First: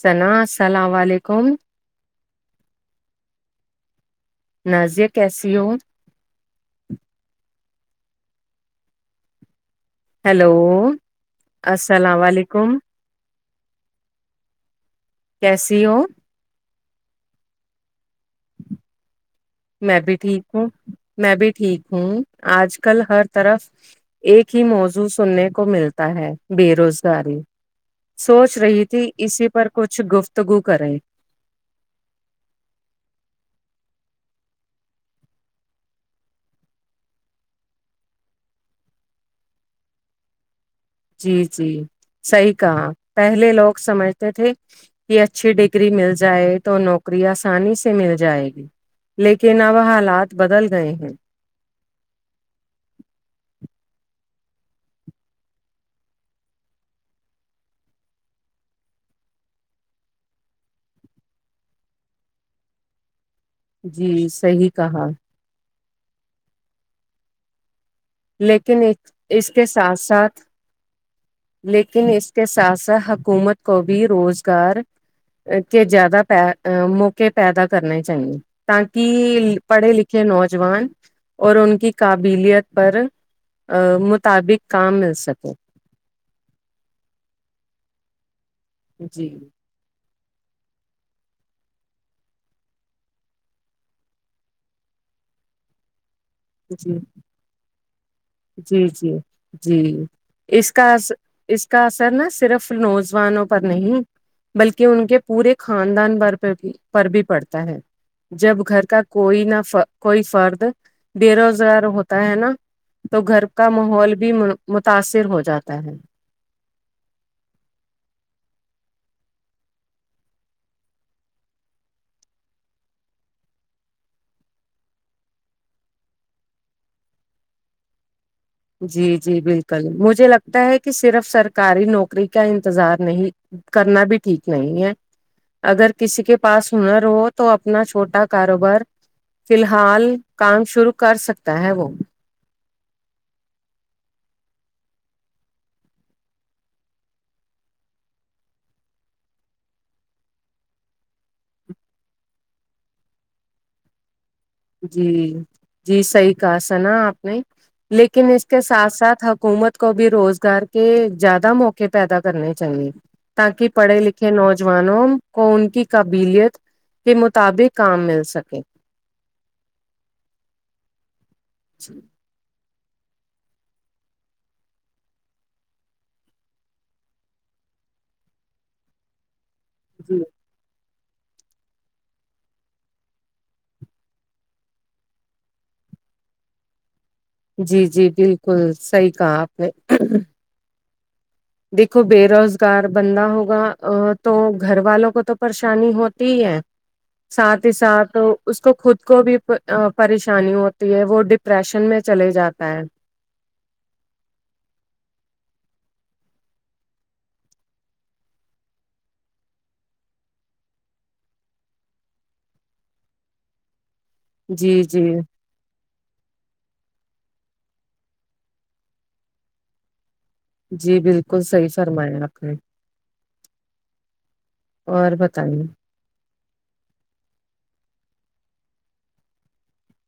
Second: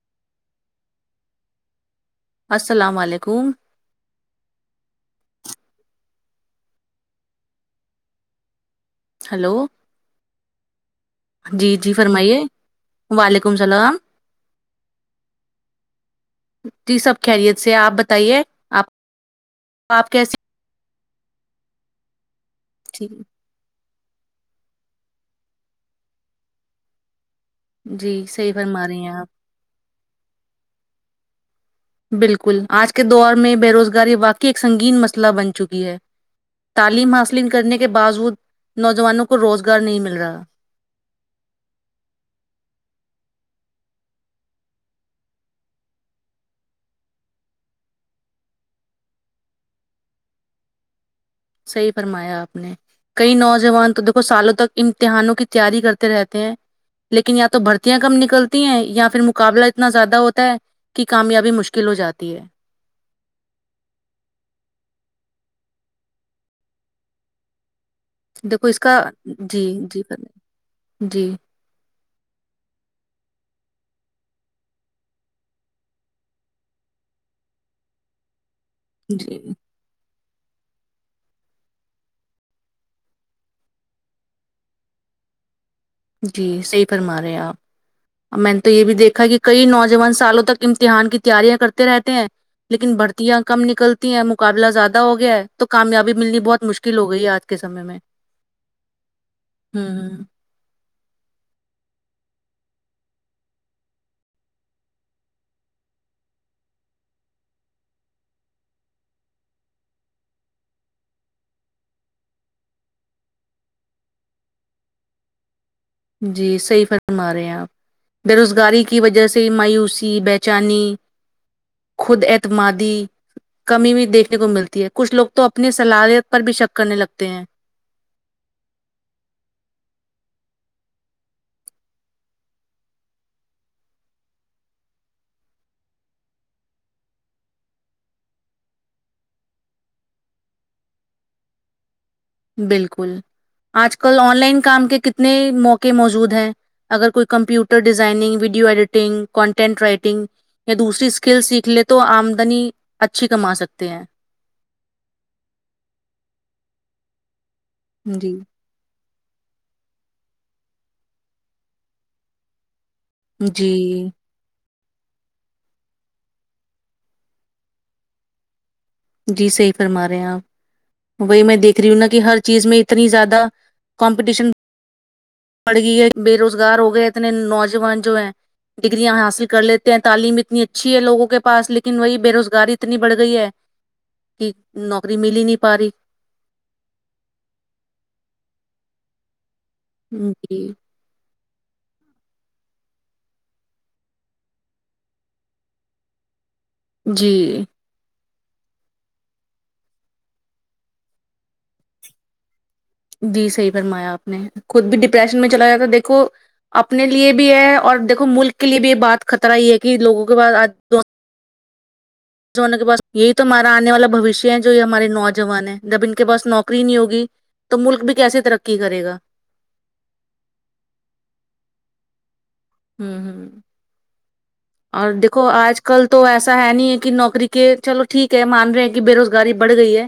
سنا السلام علیکم السلام علیکم نازیہ کیسی ہو ہلو ہیلو جی جی السلام فرمائیے علیکم وعلیکم السلام کیسی ہو جی سب خیریت سے آپ بتائیے آپ میں آپ بھی کیسی ٹھیک ہوں میں بھی ٹھیک ہوں آج کل جی ہر طرف ایک ہی موضوع سننے کو ملتا ہے بے روزگاری جی صحیح سوچ رہی فرما تھی ہیں آپ اسی پر کچھ گفتگو کریں بالکل آج کے دور میں بے روزگاری واقع ایک سنگین مسئلہ بن چکی ہے تعلیم حاصل کرنے کے باوجود نوجوانوں کو روزگار نہیں مل رہا جی جی صحیح کہا پہلے لوگ سمجھتے تھے یہ اچھی ڈگری مل جائے تو نوکری آسانی سے مل جائے گی لیکن اب حالات بدل گئے ہیں صحیح فرمایا آپ نے کئی نوجوان تو دیکھو سالوں تک امتحانوں کی تیاری کرتے رہتے ہیں لیکن یا تو بھرتیاں کم نکلتی ہیں یا پھر مقابلہ اتنا زیادہ ہوتا ہے کی کامیابی مشکل ہو جاتی ہے جی صحیح کہا دیکھو اس لیکن کا ایک- اس جی کے ساتھ جی فرما ساتھ جی لیکن اس کے ساتھ ساتھ حکومت کو بھی روزگار کہ زیادہ پئے موقے پیدا کرنے چاہیے جی تاکی پڑھے لکھے نوجوان اور ان کی قابلیت پر مطابق کام مل سکے جی صحیح فرما رہے ہیں آپ میں نے تو یہ بھی دیکھا جی کہ کئی نوجوان سالوں تک امتحان کی تیاریاں کرتے رہتے ہیں لیکن بھرتیاں کم نکلتی ہیں مقابلہ زیادہ ہو گیا ہے تو کامیابی ملنی بہت جی مشکل ہو گئی ہے آج کے سمے میں جی جی جی ہوں اس کا اث اس کا اثر نا صرف نوجوانوں پر نہیں بلکہ ان کے پورے خاندان پر پر بھی پڑتا ہے جب گھر کا کوئی نہ فر کوئی فرد بے روزگار ہوتا ہے نا تو گھر کا ماحول بھی متاثر ہو جاتا ہے جی صحیح فرما رہے ہیں آپ بے روزگاری کی وجہ سے مایوسی بے چینی خود اعتمادی کمی بھی دیکھنے کو ملتی ہے کچھ لوگ تو اپنی صلاحیت پر بھی شک کرنے لگتے ہیں جی جی بالکل مجھے لگتا ہے کہ صرف سرکاری نوکری کا انتظار نہیں کرنا بھی ٹھیک نہیں ہے اگر کسی کے پاس ہنر ہو تو اپنا چھوٹا کاروبار فی الحال کام شروع کر سکتا ہے وہ بالکل آج کل آن لائن کام کے کتنے موقع موجود ہیں اگر کوئی computer designing video editing content writing یا دوسری اسکیل سیکھلے تو آمدنی اچھی کما سکتے ہیں جی جی صحیح کہا سنا آپ نے لیکن جی اس کے ساتھ ساتھ حکومت کو بھی روزگار کے زیادہ موقع پیدا کرنے چاہیے تاکہ جی پڑھے لکھے کھے نوجوانوں کو ان کی قابلیت کے مطابق کام مل سکے جی صحیح فرما رہے ہیں آپ وہی میں دیکھ رہی ہوں نا کہ ہر چیز میں اتنی زیادہ کمپیٹیشن پڑ گئی ہے بے روزگار ہو گئے اتنے نوجوان جو ہے ڈگریاں حاصل کر لیتے جی تعلیم اتنی اچھی ہے لوگوں کے پاس لیکن وہی بے روزگاری اتنی بڑھ گئی ہے کی نوکری مل ہی نہیں پا رہی جی جی بالکل صحیح کہا آپ نے جی دیکھو بے روزگار بندہ ہوگا تو گھر والوں کو تو پریشانی ہوتی ہی ہے جی ساتھ ہی ساتھ اس کو خود کو بھی پریشانی ہوتی ہے وہ ڈپریشن میں چلے جاتا ہے جی صحیح فرمایا آپ نے خود بھی ڈپریشن میں چلا گیا دیکھو اپنے لیے بھی ہے اور دیکھو ملک کے لیے بھی یہ بات خطرہ ہی ہے کہ لوگوں کے بعد دو جوانوں کے پاس یہی تو ہمارا آنے والا بھویشیہ ہے جو جی یہ ہماری جی نو جوان ہے جب ان کے پاس نوکری نہیں ہوگی تو ملک بھی کیسے ترقی کرے گا جی بالکل صحیح فرمایا آپ نے ہوں ہوں اور دیکھو آج کل تو ایسا ہے نہیں ہے کہ نوکری کے چلو ٹھیک ہے مان رہے ہیں کہ بے روزگاری بڑھ گئی ہے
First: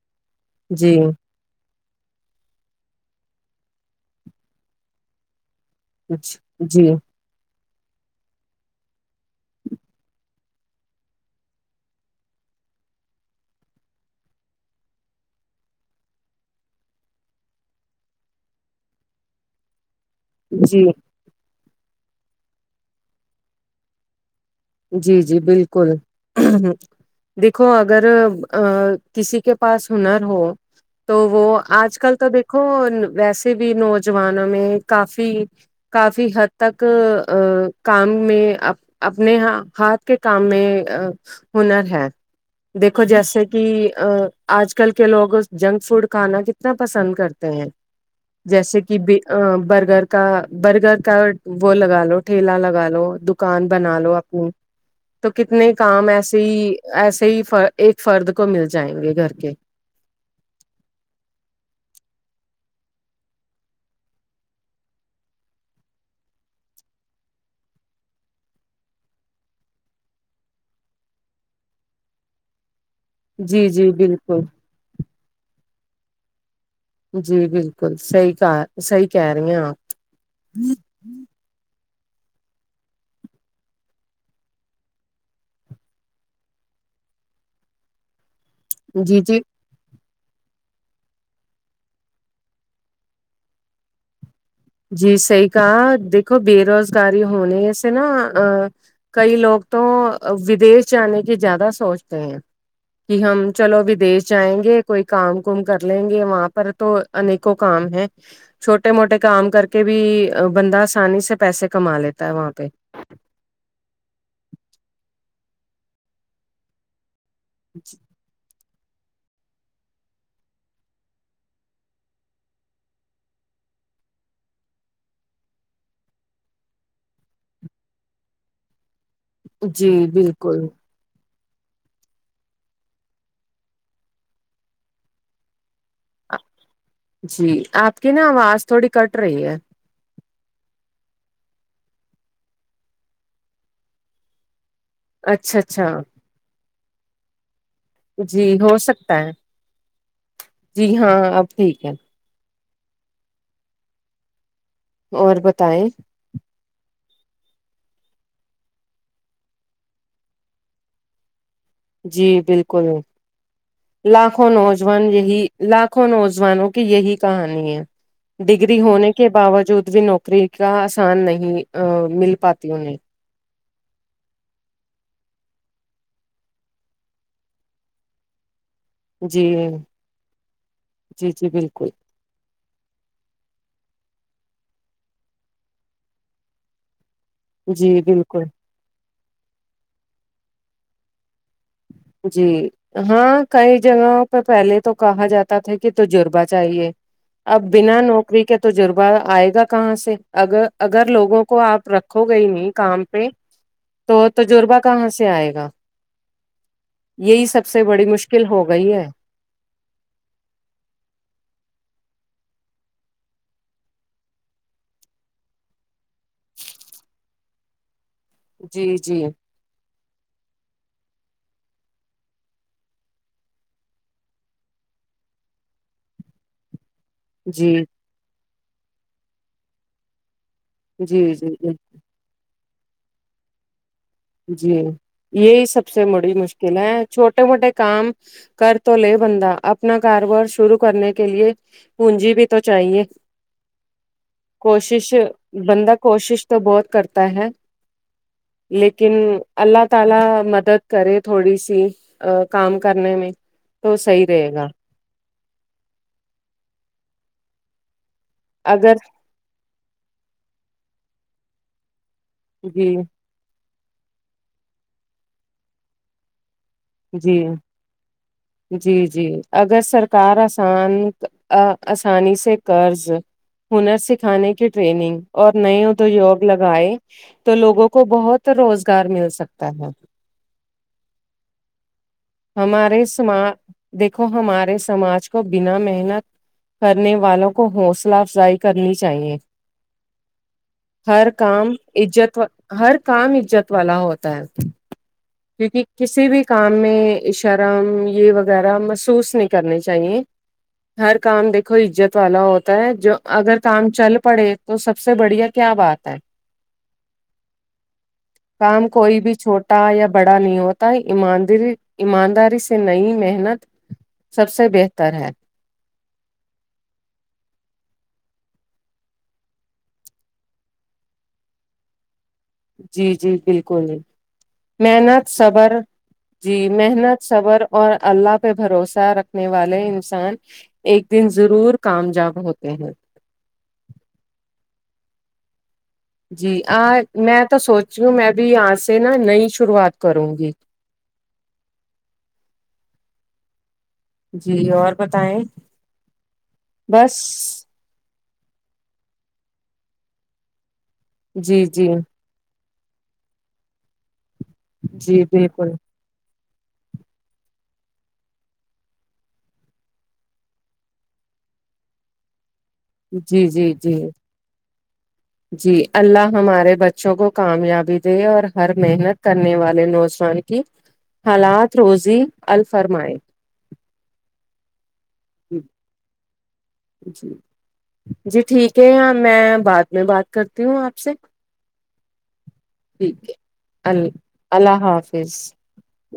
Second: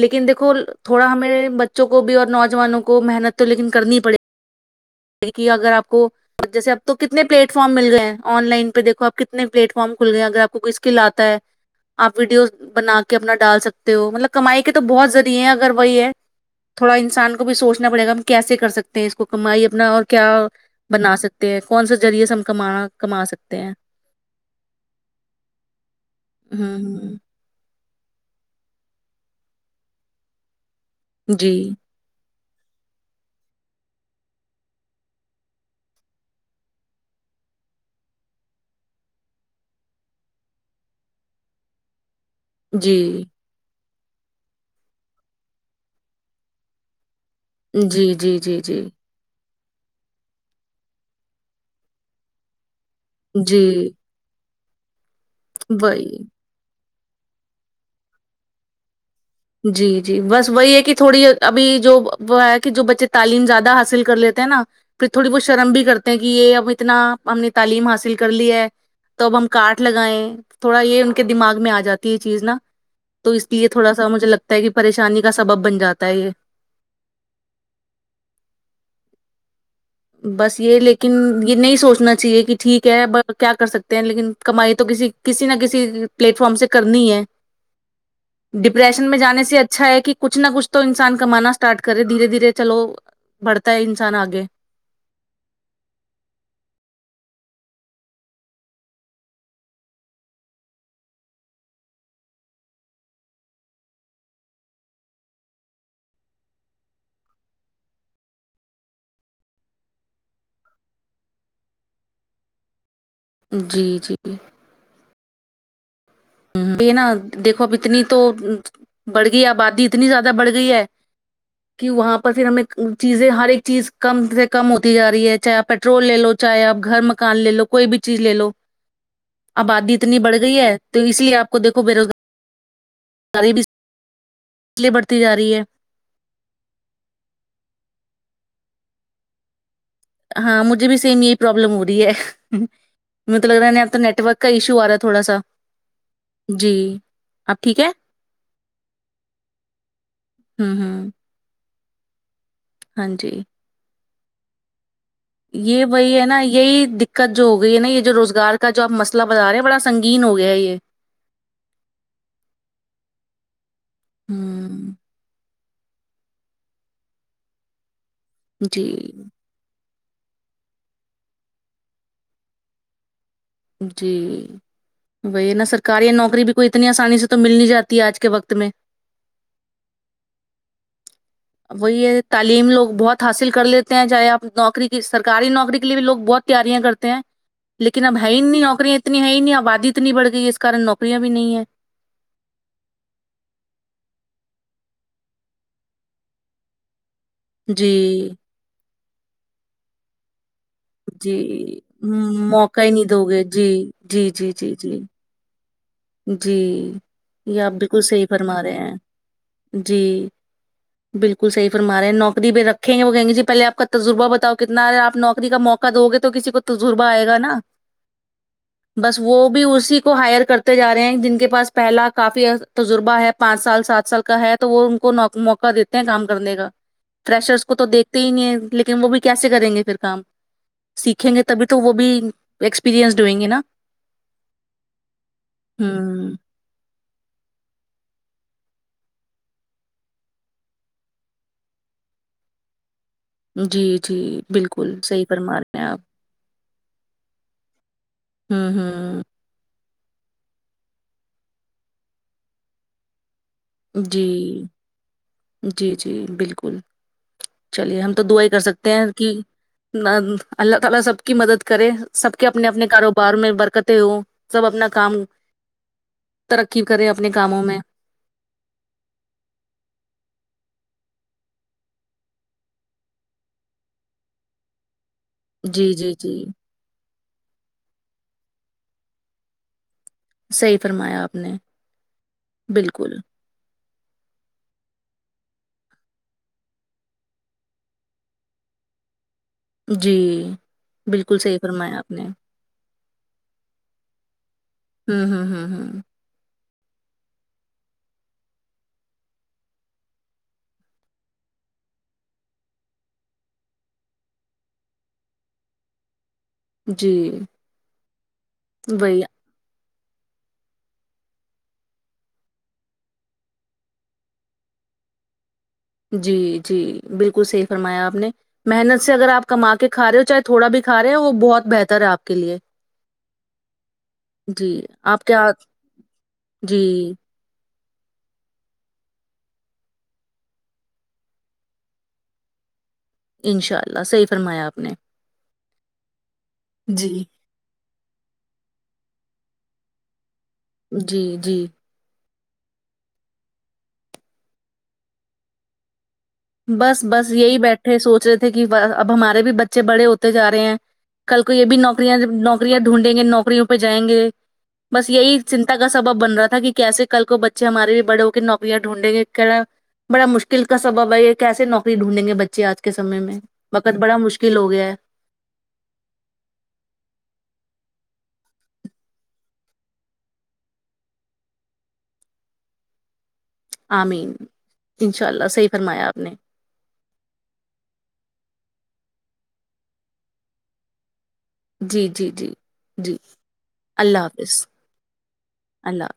لیکن دیکھو جی تھوڑا ہمیں بچوں کو بھی اور نوجوانوں کو محنت تو لیکن کرنی پڑے د اگر آپ کو جیسے آپ جی تو کتنے کتنے پلیٹ فارم مل گئے ہیں ان لائن پہ دیکو آپ کتنے پلیٹ فارم کھل گئے ہیں اگر آپ کوئی اسکل آتا ہے آپ ویڈیوز بنا کے اپنا ڈال سکتے ہو مطلب کمائی کے تو بہت ذریعے ہیں اگر وہی ہے تھوڑا انسان کو بھی سوچنا پڑیگا ہم کیسے کر سکتے ہیں اس کو کمائی اب اپنا اور کیا جی بنا سکتے ہیں کون سا ذریعے سے ہم کما کما سکتے ہیں جی جی بالکل ہوں ہ دیکھو اگر ا کسی کے پاس ہنر ہو تو وہ جی آج کل تو دیکھو ویسے بھی نوجوانوں میں کافی کافی حد تک ا کام میں اپنے ہاتھ کے کام میں آ ہنر ہے دیکھو جی جیسے کہ کہ آج کل کے لوگ جنک فوڈ کھانا کتنا پسند کر تے ہے جی جی جی جیسے جی کہ ب برگر کا برگر کا وہ لگا لو ٹھیلہ لگا لو دکان جی بنا لو اپنی تو کتنے کام وہی ایسے ہی ایسے ہی فر ایک فرد کو مل جائیں گے گھر کے جی جی بس وہی ہے کہ تھوڑی ابھی جو ہے کہ جو بچے تعلیم زیادہ حاصل کر لیتے ہیں نا پھر تھوڑی بہت شرم بھی کرتے ہیں کہ یہ اب اتنا ہم نے تعلیم حاصل کر لی ہے تو اب ہم کاٹ لگائیں تھوڑا یہ ان کے دماغ میں آ جاتی ہے یہ چیز نا تو اس جی لیے جی تھوڑا سا مجھے بالکل لگتا ہے کہ پریشانی کا سبب بن جاتا ہے یہ جی بالکل صحیح کہا صحیح کہہ رہی ہیں آپ بس یہ لیک لیکن یہ نہیں سوچنا چاہیے کہ ٹھیک ہے کیا کر سکتے ہیں لیکن کمائی تو کسی کسی نہ کسی پلیٹ فارم سے کرنی ہے ڈپریشن میں جی جی جانے سے اچھا ہے کہ کچھ نہ کچھ تو انسان کمانا اسٹارٹ کرے دھیرے دھیرے چلو بڑھتا ہے انسان آگے جی صحیح کہا دیکھو بے روزگاری ہونے سے نا ا کئی لوگ تو ودیش جانے کی زیادہ سوچتے ہیں کہ ہم چلو ودیش جائیں گے کوئی کام کوم کر لیں گے وہاں پر تو انیکوں کام ہے چھوٹے موٹے کام کر کے بھی بندہ آسانی سے پیسے کما لیتا ہے وہاں پہ جی جی بنا دیکھو اب اتنی تو بڑھ گئی آبادی اتنی زیادہ بڑھ گئی ہے کہ وہاں پر پھر ہمیں چیزیں ہر ایک چیز کم سے کم ہوتی جا رہی ہے چاہے آپ پیٹرول لے لو چاہے آپ گھر مکان لے لو کوئی بھی چیز لے لو جی آبادی اتنی بڑھ گئی بالکل ہے تو اس لیے آپ کو دیکھو بے۔ وزگاری بھی لی بڑتی جا رہی ہے جی آپ کی نا آواز تھوڑی کٹ رہی ہے ہاں مجھے بھی سیم یہی پرابلم ہو رہی مطلب ہے نا نیٹ ورک کا ایشو آ رہا تھوڑا سا اچھا اچھا جی اب ٹھیک ہے جی ہو سکتا ہے ہوں جی ہوں ہاں اب ٹھیک ہے ہاں جی اور یہ بتائیں وہی ہے نہ یہ ہے دیک کا جو ہو گئی ہے نا یہ جو روزگار کا جو آپ مسئلہ بتا رہے ہیں بڑا سنگین ہو گیا ہے یہ جی بالکل لاکھوں ہوں نوجوان یہی لاکھوں نوجوانوں کی یہی کہانی ہے ڈگری جی ہونے کے باوجود بھی نوکری کا آسان نہیں آ مل پاتی انہیں جی وہی ہے نا سرکاری یا نوکری بھی کوئی اتنی آسانی سے تو مل نہیں جاتی ہے آج کے وقت میں جی جی جی بلکل وہی ہے تعلیم لوگ بہت حاصل کر لیتے ہیں چاہے آپ نوکری کی سرکاری نوکری کے لیے بھی لوگ بہت تیاریاں کرتے ہیں جی لیکن اب ہے ہی بالکل نہیں نوکریاں اتنی ہے ہی نہیں آبادی اتنی بڑھ گئی اس کارن نوکریاں بھی نہیں ہے جی ہاں کئی جگہوں پہ پہلے تو کہاں جاتا تھا کہ تجربہ چاہیے اب بنا جی نوکری کے تجربہ آئے گا کہاں سے اگر اگر جی لوگوں کو آپ رکھو ہوں، گے نہیں موقع ہی کام دو پہ گے جی تو جی جی جی تجربہ جی کہاں سے آئے گا جی یہی یہ سب آپ سے بلکل بڑی صحیح مشکل فرما ہو رہے گئی ہیں ہے جی بلکل صحیح فرماے ہیں نوکری بھی رکھیں گے وہ کہیں گے جی پہلے آپ تجربہ بتاؤ کتنا ہے نوکری کا موقع دو گے تو کسی کو تجربہ آئے گا نا جی بس جی وہ بھی اسی کو ہائر کر تے جا رہے ہیں جن کے پاس پہلا کافی تجربہ ہے پانچ سال سات سال کا ہے تو وہ ان کو موقعہ دیتے کام کرنے کا فریشرس کو جی تو دیتے ہی نہیں ہے لیکن وہ بھی کیسے کریں گے پھر کام جی سیکھیں گے جی تبھی جی تو وہ بھی ایکسپیرئنڈ ہوئیں گے نا جی یہی سب سے بڑی ہ مشکل ہے چھوٹے موٹے کام کر تو لے بندہ اپنا کاروبار شروع کرنے کے لیے پونجی بھی تو چاہیے جی جی بالکل کوشش صحیح فرما رہے ہیں بندہ آپ کوشش تو بہت کرتا ہے ہوں لیکن ہوں اللہ تعالی مدد کرے تھوڑی سی کام کرنے میں تو جی، صحیح رہے گا جی جی بلکل چلیے ہم تو دعا ہی کر سکتے اگر ہیں کہ اللہ تعالی سب کی مدد کرے سب کے اپنے اپنے جی کاروبار میں برکتیں ہوں سب اپنا کام ترقی کرے اپنے جی کاموں میں جی جی اگر سرکار آسان ا آسانی سے قرض ہنر سکھانے کی ٹریننگ اور نئے جی، جی، جی، ادیوگ لگائے تو لوگوں کو بہت روزگار مل سکتا تھا صحیح فرمایا آپ نے ہمارے بالکل سما دیکھو ہمارے سماج کو بنا محنت کرنے والوں کو حوصلہ افزائی کرنی چاہیے جی ہر بالکل صحیح کام فرمایا آپ نے عزت ہر کام عزت والا ہوتا ہے ہمم ہمم ہمم کیونکہ ہمم کسی بھی کام میں شرم یہ وغیرہ محسوس نہیں کرنی چاہیے ہر کام دیکھو عزت والا ہوتا ہے جو اگر کام چل پڑے تو سب سے بڑھیا کیا بات ہے جی، کام کوئی وہی بھی چھوٹ ٹا یا بڑا نہیں ہوتا ایمانداری ایمانداری سے نئی محنت سب سے بہتر ہے جی جی بالکل صحیح فرمایا آپ نے محنت سے اگر آپ کما کے کھا رہے ہو چاہے تھوڑا بھی کھا رہے ہو وہ بہت بہتر ہے آپ کے لیے جی جی بالکل جی، آپ محنت کیا صبر جی محنت صبر اور اللہ پہ بھروسہ رکھنے والے انسان ایک دن ضرور کامجاب ہوتے ہیں انشاء اللہ صحیح فرمایا آپ نے جی آج جی میں تو سوچ رہی ہوں میں بھی آج سے نا نئی شروعات کروں گی جی جی جی اور بتائیں بس بس یہی بیٹھے سوچ رہے تھے کہ اب ہمارے بھی بچے بڑے ہوتے جا رہے ہیں کل کو یہ جی بھی جی نوکریاں نوکریاں ڈھونڈیں گے نوکریوں پہ جائیں گے بس جی یہی بالکل چنتا کا سبب بن رہا تھا کہ کیسے کل کو بچے ہمارے بھی بڑے ہو کے نوکریاں ڈھونڈیں گے کیا بڑا مشکل کا سبب ہے یہ کیسے نوکری ڈھونڈیں گے بچے آج کے سمے میں جی جی جی وقت بڑا مشکل ہو گیا ہے جی اللہ ہمارے بچوں کو کامیابی دے اور ہر محنت کرنے والے نوجوان کی حالات روزی ال فرمائے آمین انشاء اللہ صحیح فرمایا آپ نے جی جی ٹھیک ہے میں بعد میں بات کرتی ہوں آپ سے جی جی جی جی ٹھیک ہے ال اللہ حافظ اللہ حافظ اللہ